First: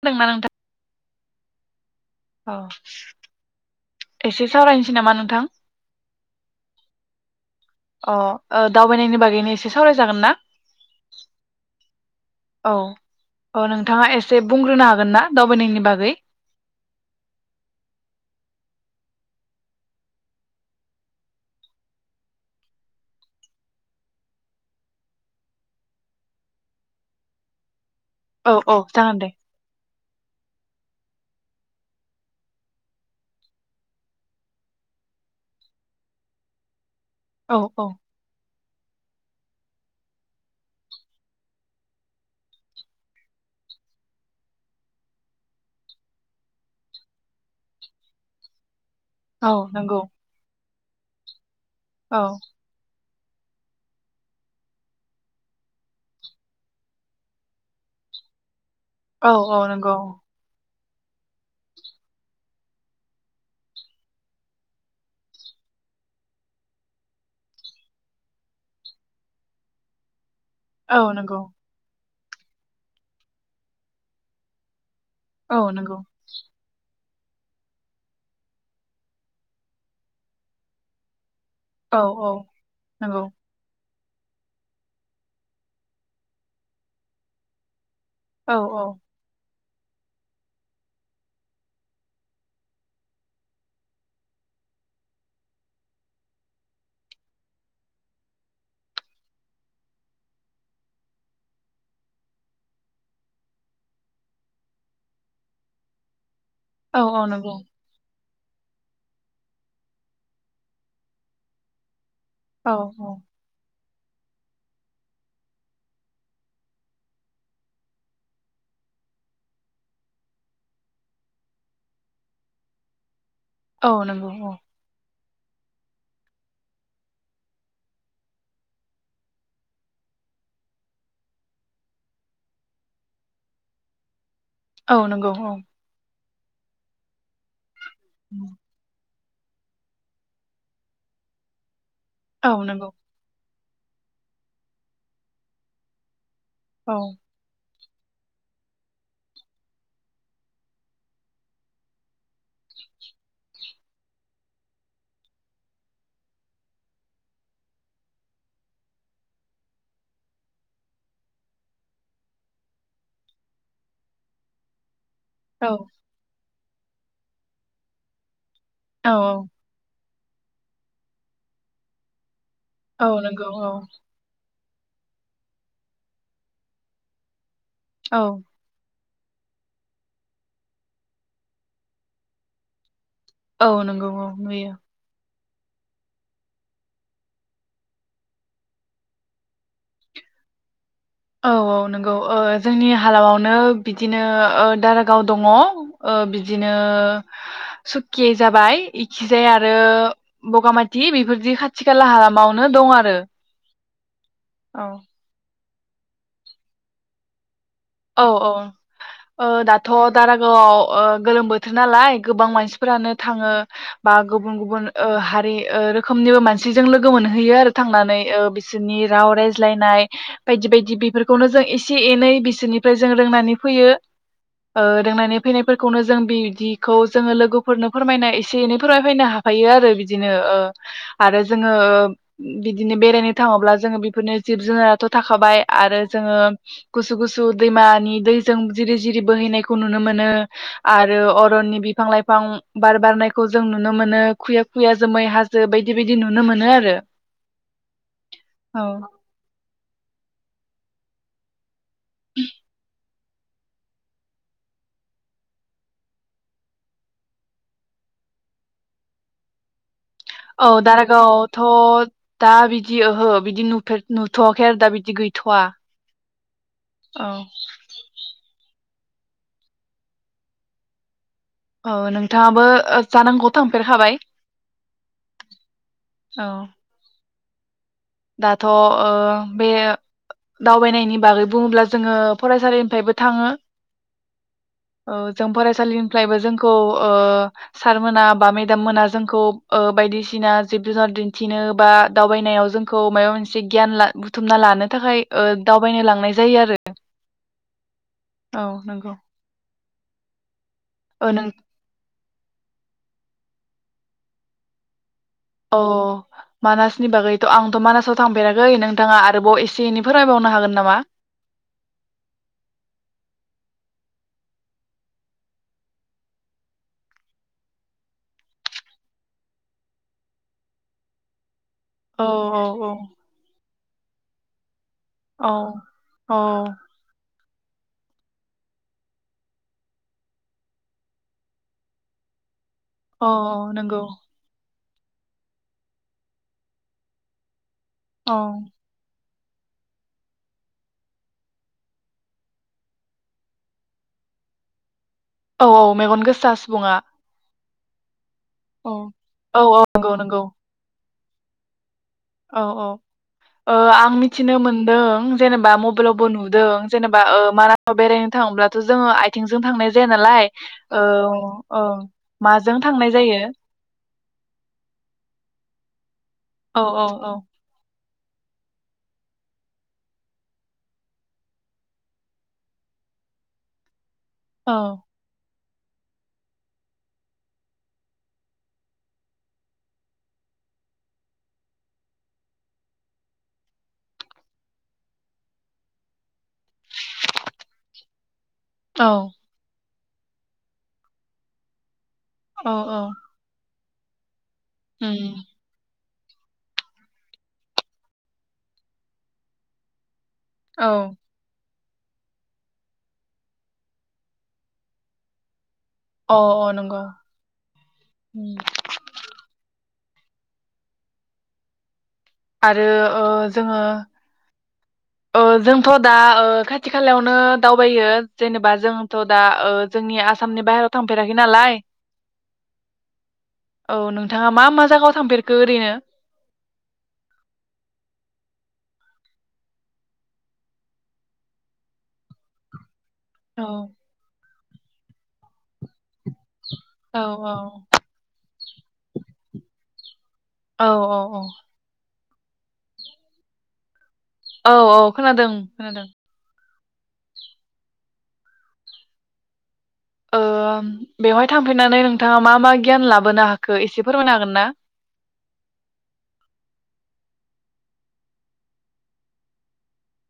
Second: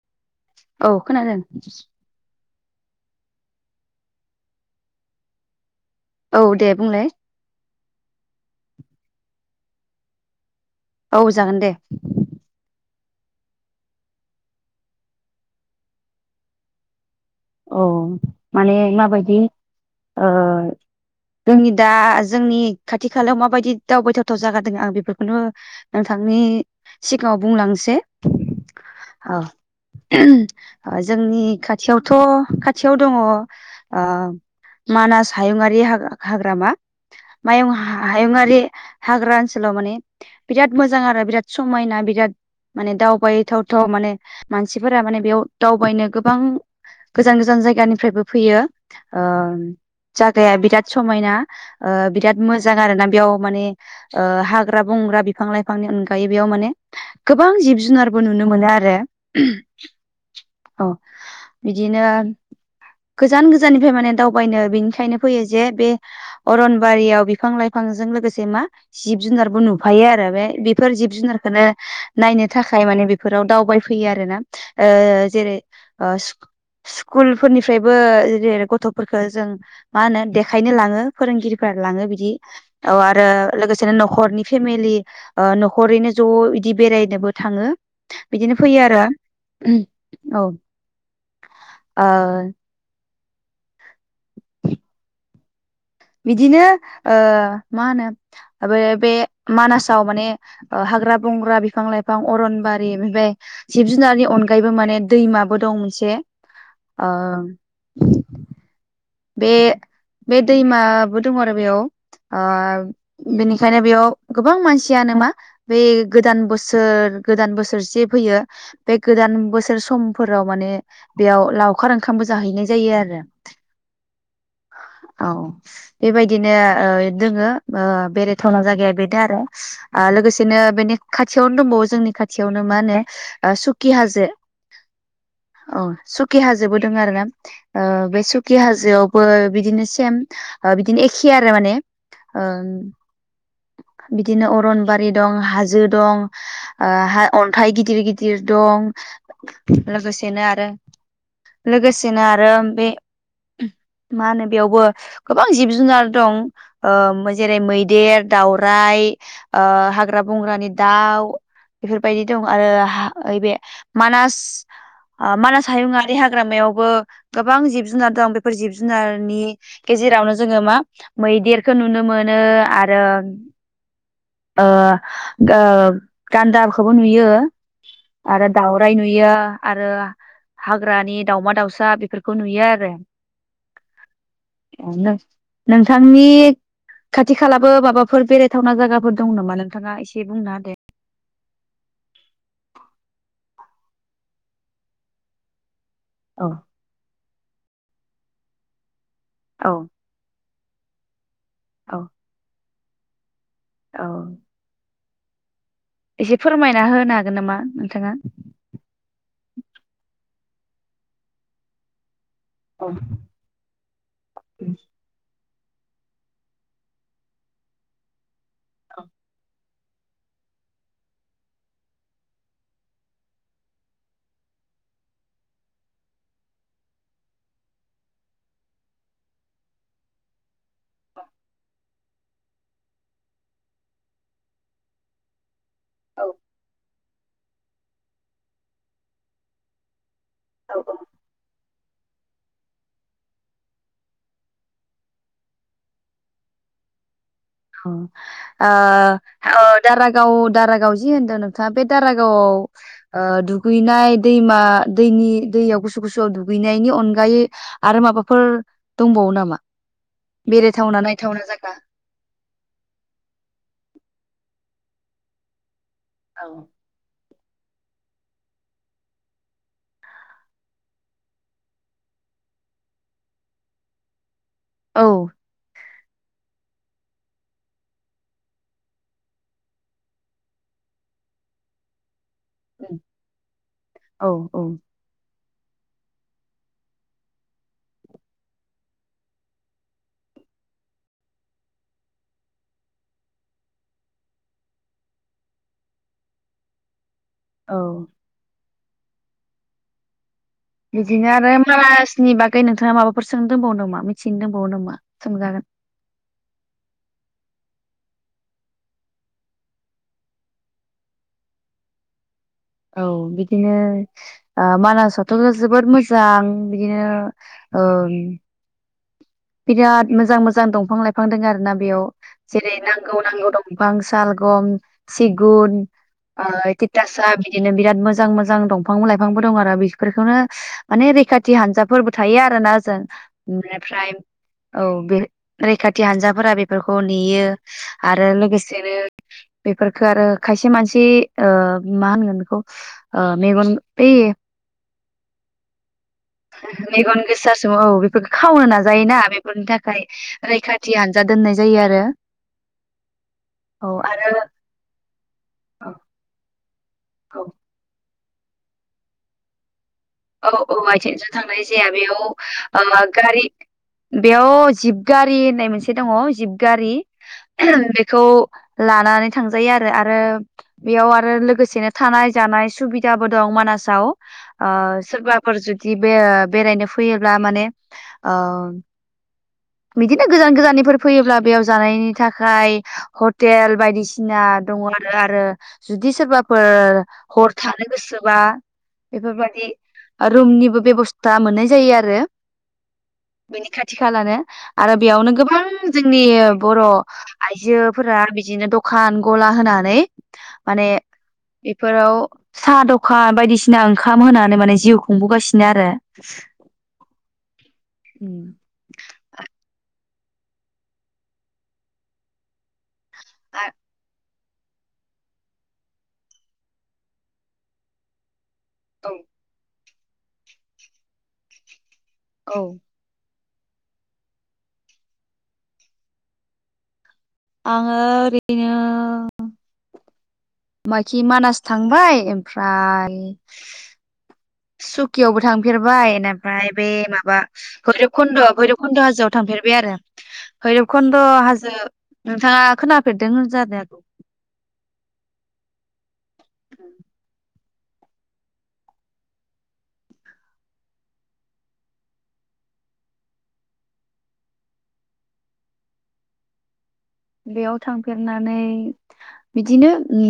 खोनादोंना नोंथां? औ खोनादों। औ एसे सावरायनोसै नामा नोंथां? औ दे बुंलाय। अ दावबायनायनि बागैनो एसे सावराय जागोन ना? औ जागोन दे। अ नोंथाङा एसे बुंग्रोनो हागोन ना दावबायनायनि बागै? अऔ माने माबायदि जोंनि दा जोंनि खाथि खालायाव माबायदि दावबायथावथाव जागा द आं बेफोरखौनो नोंथांनि सिगाङाव बुंलांसै। औ। जोंनि खाथियाव थ' खाथियाव दङ मानास हायुंङारि हाग्रामा। औ मायुं औ हायुंङारि हाग्रा ओनसोलाव माने बिराद मोजां आरो बिराद समायना बिराद माने दावबायथावथाव माने मानसिफोरा माने बेयाव दावबायनो गोबां गोजान गोजान जायगानिफ्रायबो फैयो। ओ औ नंगौ जागाया बिराद समायना औ बिराद मोजां आरो ना बेयाव माने हाग्रा बंग्रा, बिफां लाइफांनि अनगायै बेयाव माने गोबां जिब जुनारबो नुनो मोनो आरो। औ औ नंगौ। औ। बिदिनो गोजान गोजाननिफ्राय माने दावबायनो बेनिखायनो फैयो जे बे अरनबारियाव बिफां लाइफांजों लोगोसे मा जिब जुनारबो नुफायो आरो बे बेफोर औ जिब नंगौ जुनारखौनो नायनो थाखाय माने बेफोराव दावबायफैयो आरो ना। ओ जेरै औ नंगौ ओ स्कुल फोरनिफ्रायबो जेरै गथ'फोरखौ जों मा होनो देखायनो लाङो फोरोंगिरि फोर औ लाङो बिदि, औ औ नंगौ आरो लोगो सेनो न'खरनि फेमिलि ओ न'खरैनो ज' बिदि बेरायनोबो थाङो। औ बिदिनो फैयो आरो। उम औ। ओ। बिदिनो ओ मा होनो आं बे बे मानासाव माने ओ हाग्रा बंग्रा, बिफां लाइफां अरनबारि ओमफ्राय जिब जुनारनि अनगायैबो माने दैमाबो दं मोनसे। औ औ ओं। नंगौ बे बे दैमाबो दङ आरो बेयाव अ औ औ बिनिखायनो बेयाव गोबां मानसियानो मा बे गोदान बोसोर गोदान बोसोरसे फैयो। बे गोदान बोसोर समफोराव माने बेयाव लावखार ओंखामबो जाहैनाय जायो आरो। औ नंगौ औ औ बेबायदिनो ओ दोङो बेरायथावना जायगाया बेनो आरो लोगोसेनो बेनि खाथियावनो दंबावो जोंनि खाथियावनो मा होनो सुकि हाजो। औ नोंगौ औ सुकि हाजोबो दों आरो ना ओ बे सुखि हाजो यावबो बिदिनो सेम ओ बिदिनो एखे आरो माने औ ओं नंगौ बिदिनो अरनबारि दं हाजो दं। ओ औ हा अन्थाय गि दिर गिदिर दं लोगोसेनो आरो लोगोसेनो आरो बे मा होनो बेयावबो गोबां जिब जुनार दं। ओ जेरै मैदेर, दावराइ, ओ हाग्रा-बंग्रानि दाउ बेफोरबायदि दं आरो हा ओइबे मानास ओ औ मानास हायुंङारि हाग्रामायाव बो गोबां-जिब जुनार दं। औ जिब-जुनारनि गेजेरावनो जोङो मा मैदेरखौ नुनो मोनो। आरो औ नोंगौ औ ओ ओ गान्दाखौबो नुयो औ आरो दावराय नु यो आरो हाग्रानि दाउमा-दाउसा बेफोरखौ नुयो आरो। औ नोंगौ औ नुयो। नोंथांनि खाथि खालाबो माबाफोर बेरायथावना जायगाफोर दं नामा? नोंथाङा एसे बुंना होदो औ औ नंगौ ओ जोंनि हालामावनो बिदिनो ओ दारागाव दङ। ओ औ बिदिनो सकिये जाबाय इखिजाय औ आरो बगामाथि बेफोर जि खाथि औ खाला हालामाव नो दं आरो औ औ एसे फोरमायना होनो हागोन नामा? नोंथाङा औ औ ओ दाथ' दारागावआव ओ गोलोम बोथोर नालाय गोबां औ मानसिफोरानो थाङो बा गुबुन औ गुबुन ओ हाद लै ओ रोखोमनिबो मानसिजों लोगो मोनहैयो आरो थांनानै ओ बि सिननि रावा रायज ज्लायनाय बायदि बायदि बेफोरखौनो जों एसे एनै बिसोरनि फ्राय जों रोंनानै फैयो ओ रोंनानै फैनायफोरखौनो जों बिदिखौ जोङो लोगोफोरनो फोरमायना एसे एनै फोरमायफैनो हाफैयो आरो बिदिनो ओ आरो जोङो ओ बिदिनो बेरायनो थाङोब्ला जोङो बेफोरनो जिब जुनाराथ' थाखाबाय आरो औ जोङो गुसु गुसु दैमानि दैजों जिरि जिरि बोहैनायखौ नुनो मो नो औ ओ आरो अरननि बि फां लाइफां बार बारनायखौ जों नुनो मोनो खुइया खुइया जोमै हाजो बायदि बायदि नुनो मोनो आरो। अ ओ औ अ दारागाव दारागाव जि होनदों नोंथाङा बे दारागावाव ओ दुगैनाय दैमा दैनि दैयाव गुसु गुसुआव दुगैनायनि अनगायै आरो माबाफोर दंबावो नामा? औ बेरायथावना नायथावना जायगा दारागावआवथ' दा बि दि ओहो बिदि नुफेर नुथ'वाखै आरो दा बिदि गैथ'वा औ औ औ नोंथाङाबो ओ जानांगौ थांफेरखाबाय? औ औ दाथ' ओ बे दावबायनायनि बागै बुङोब्ला जोङो फरायसालिनिफ्रायबो थाङो औ औ ओ जों फरायसालिनिफ्रायबो जोंखौ ओ सारमोना बा मेडाम मोना जोंखौ ओ बायदिसिना जिब जुनार दिन्थिनो बा दावबायनायाव जों खौ मायबा मोनसे गियान ला बुथुमना लानो थाखाय ओ दावबायनो लांनाय जायो आरो औ औ नोंगौ। बिदिनो आरो मार [unintelligible] मानासनि बागै नोंथाङा माबाफोर सोंनो दोंबावनो नामा मिथिनो दोंबावो नामा? सोंजागोन अ मानासनि बागै आंथ' मानासाव थांफेराखै नोंथाङा आरोबाव एसे एनै फोरमायबावनो हागोन नामा? औ बिदिनो ओ मानासावथ' जोबोद मोजां बिदिनो ओ बिराद मोजां मोजां दंफां लाइफां दों आरो ना बेयाव औ जेरै नांगौ औ नांगौ दं फां सालगम औ सिगुन औ ओ तिथासा बिदिनो बिराद मोजां मोजां दंफां लाइफांबो दं आरो बिफोरखौनो माने रैखाथि हानजाफोरबो थायो आरो ना औ नंगौ मनिफ्राय [inaudible] औ बे रैखाथि हानजाफोरा बेफोरखौ नेयो आरो औ लोगोसे नो बेफोरफोरखो आरो खायसे मानसि ओ मा होनगोन बेखौ ओ मेगन बै औ औ मेगन गोसा सुबुङा मेगन गोसा औ [inaudible] खो खावनो औ नाजायोना औ फोरनि औ थाखाय नंगौ नंगौ रैखाथि हानजा दोननाय जायो आरो औ औ ओ औ आं आरो मिथिनो मोनदों जेनेबा मबेलावबो नुदों जेनेबा औ मा [inaudible] न बेरायनो थाङोबब्लाथ' जोङो आइथिंजों थांनाय जाया नालाय औ औ आइथेंजों थांनाय औ जाया बेयाव माजों ओ थांनाय जायो गारि बेयाव जिप गारि होननाय मोनसे दङ औ जिपगारि औ बे खौ लानानै थांजायो आरो आरो बेयाव आरो लोगोसेनो थानाय जानाय सुबिदाबो दं मानासाव ओ औ फोर जुदि बे बेरायनो फैयोब्ला माने ओ बिदिनो गोजान गोजाननिफोर फैयोब्ला बेयाव जानायनि थाखाय हटेल बायदिसिना दङ आरो आरो जुदि सोरबाफोर हर थानो गोसोबा औ बेफोरबादि रुमनिबो बेबस्था मोननाय जायो आरो औ औ नि खाथि खालानो आरो बेयावनो उम गोबां जोंनि बर' आइजोफोरा बिदिनो दखान गला होनानै माने औ बेफोराव साहा दखान बायदिसिना ओंखाम होनानै माने जिउ खुंबोगासिनो आरो अ अ नंगौ आरो ओ जोङो ओ जोंथ' दा खाथि खालायावनो दावबायो जेनोबा औ जोंथ' दा ओ जोंनि आसामनि बाहेराव थांफेराखै नालाय औ औ नोंथाङा मा मा जायगायाव थांफेरखो ओरैनो आङो ओरैनो माखि मानास थांबाय ओमफ्राय [inaudible] औ सुकियावबो थांफेरबाय फ्राय बे औ माबा भैरब खुन्द भैरब पन्द हाजोआव थांफेरबाय आरो औ भैरब खन्द औ औ हाजो नोंथाङा खोनाफेरदों [unintelligible] औ औ खोनादों खोनादों औ ओ बेवहाय थांफैनानै नोंथाङा मा मा गियान लाबोनो हाखो एसे फोरमायनो हागोन ना बेयाव थांफेरनानै बिदिनो ओ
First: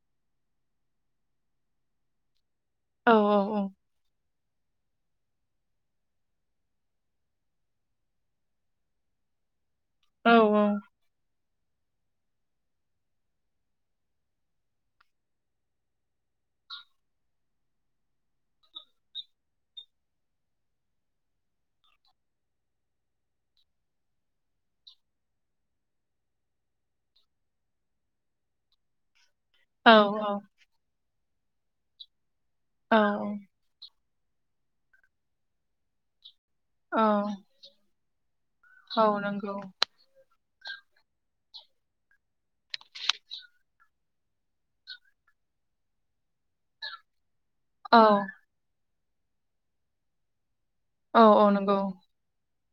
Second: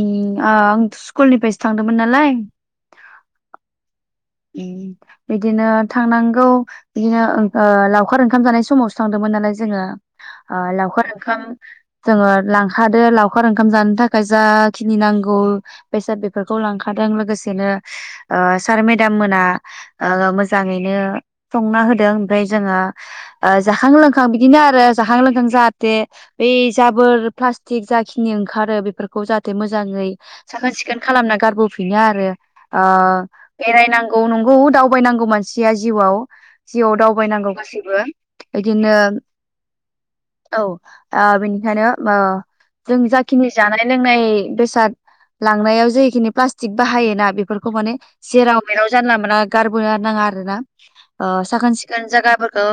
आं स्कुलनिफ्रायसो थांदोंमोन नालाय औ औ औ उम बिदिनो थांनांगौ बिदिनो ओ लावखार ओंखाम जानाय समावसो थांदोंमोन नालाय जोङो औ ओ लावखार ओंखाम जोङो लांखादो लावखार ओंखाम जानो थाखाय जाखिनि नांगौ बेसाद बेफोरखौ लांखादों लोगोसेनो सारमेत दाम मोना मोजाङैनो संना होदों ओमफ्राय जोङो जाखां लोंखां बिदिनो आरो जाखां लोंखां जाहाथे बै जाबोर प्लाटिक जाखिनि ओंखारो बेफोरखौ जाह थे औ मोजाङै साखोन सिखोन खालामना गारबोफिनो आरो औ ओ नांगौ नंगौ दावबायनांगौ मानसिया जिउआव जिउआव दावबायनांगौ गासैबो बिदिनो औ नंगौ औ ओ बेनिखायनो ओ जों जाखिनि जानाय लोंनाय बेसाद लांनायाव जेखिनि प्लास्टिक बाहायोना बे फोरखौ माने औ [unintelligible] जानला मानना गारबो नाङा आरो ना औ औ साखोन नंगौ सिखोन जायगाफोरखौ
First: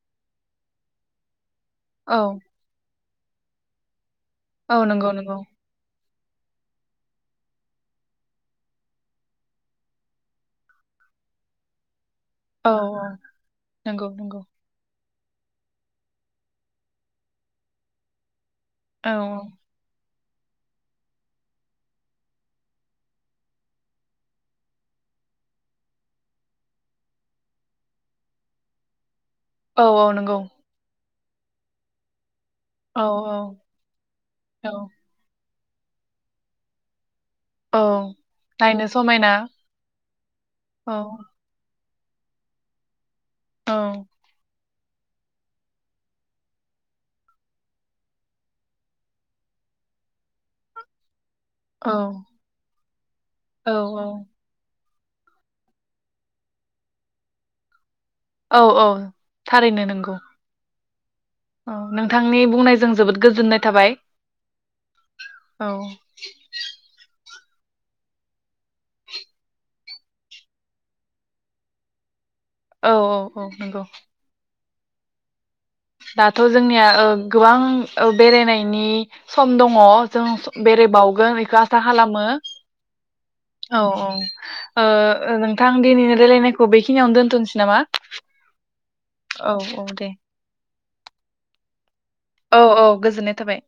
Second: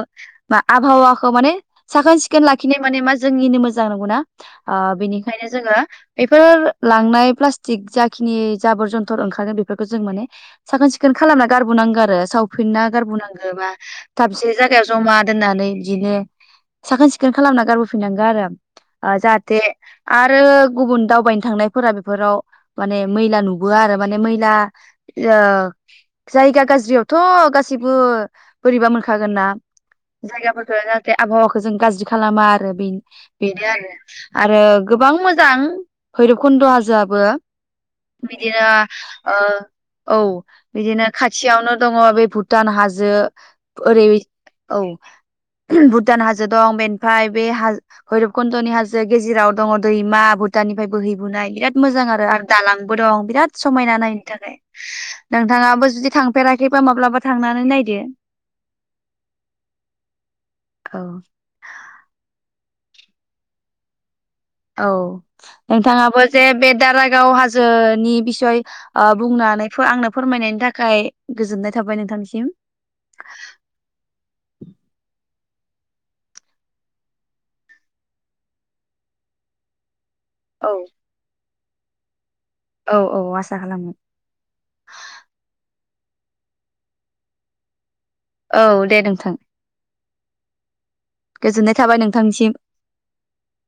बा आबहावाखौ माने साखोन औ सिखोन लाखिनाय माने मान जोंनिनो मोजां नंगौ ना औ नंगौ नंगौ बिनिखायनो जोङो बेफोर लांनाय प्लास्टिक जाखिनि जाबोर जन्थर ओंखारगोन बेफोरखौ जों माने साखोन सिखोन खालामना गारबोनांगौ आरो औ सावफिनना औ गारबोनांगौ बा नंगौ नंगौ थाबसे जायगायाव जमा दोननानै बिदिनो साखोन सिखोन खालामना गारबोफिनांगौ आरो औ ओ जाहाथे आरो गुबुन दावबायनो थांनायफोरा बेफोराव माने मैला नुबोआ आरो माने मैला जाग जायगा गाज्रियावथ' गासैबो बोरैबा मोन खागोन ना औ औ नंगौ जायगाफोरखौ बे आबहावाखौ जों गाज्रि खालामा। आरो बिन औ बेनो आरो आरो औ गोबां मोजां। भैरबकन्द हाजोआबो औ बिदिनो नायनो समायना ओ औ औ बिदिनो खाथियाव नो दङ बे भुटान हाजो। औ ओरै औ भुटान हाजो दं बेनिफ्राय बे हाज भैरबकन्दनि हाजो गेजेराव दङ दैमा भुटाननिफ्राय बोहै बुनाय बिराद मोजां औ आरो आरो दालांबो दं बिराद समायना नायनो औ थाखाय। नोंथाङाबो जुदि थांफेराखैबा माब्लाबा थांनानै नायदो। औ औ थारैनो नंगौ। औ। औ नोंथांनि बुंनायजों जोबोद गोजोननाय थाबाय। औ औ नोंथाङाबो जे बे दारागाव हा जोनि बिसय ओ बुंनानै फोआंनो फोरमायनायनि थाखाय गोजोननाय थाबाय नोंथांनिसिम। औ औ औ नंगौ। दाथ' जोंनिया ओ गोबां बेरायनायनि सम दङ। जों औ बेरायबावगोन बेखो आसा खालामो। औ औ ओ ओ नोंथां? आं दिनैनि रायलायनायखौ बेखिनियाव दोनथ'नोसै नामा? औ दे नोंथां। औ औ दे गोजोननाय थाबाय नों औ औ गोजोननाय थाबाय।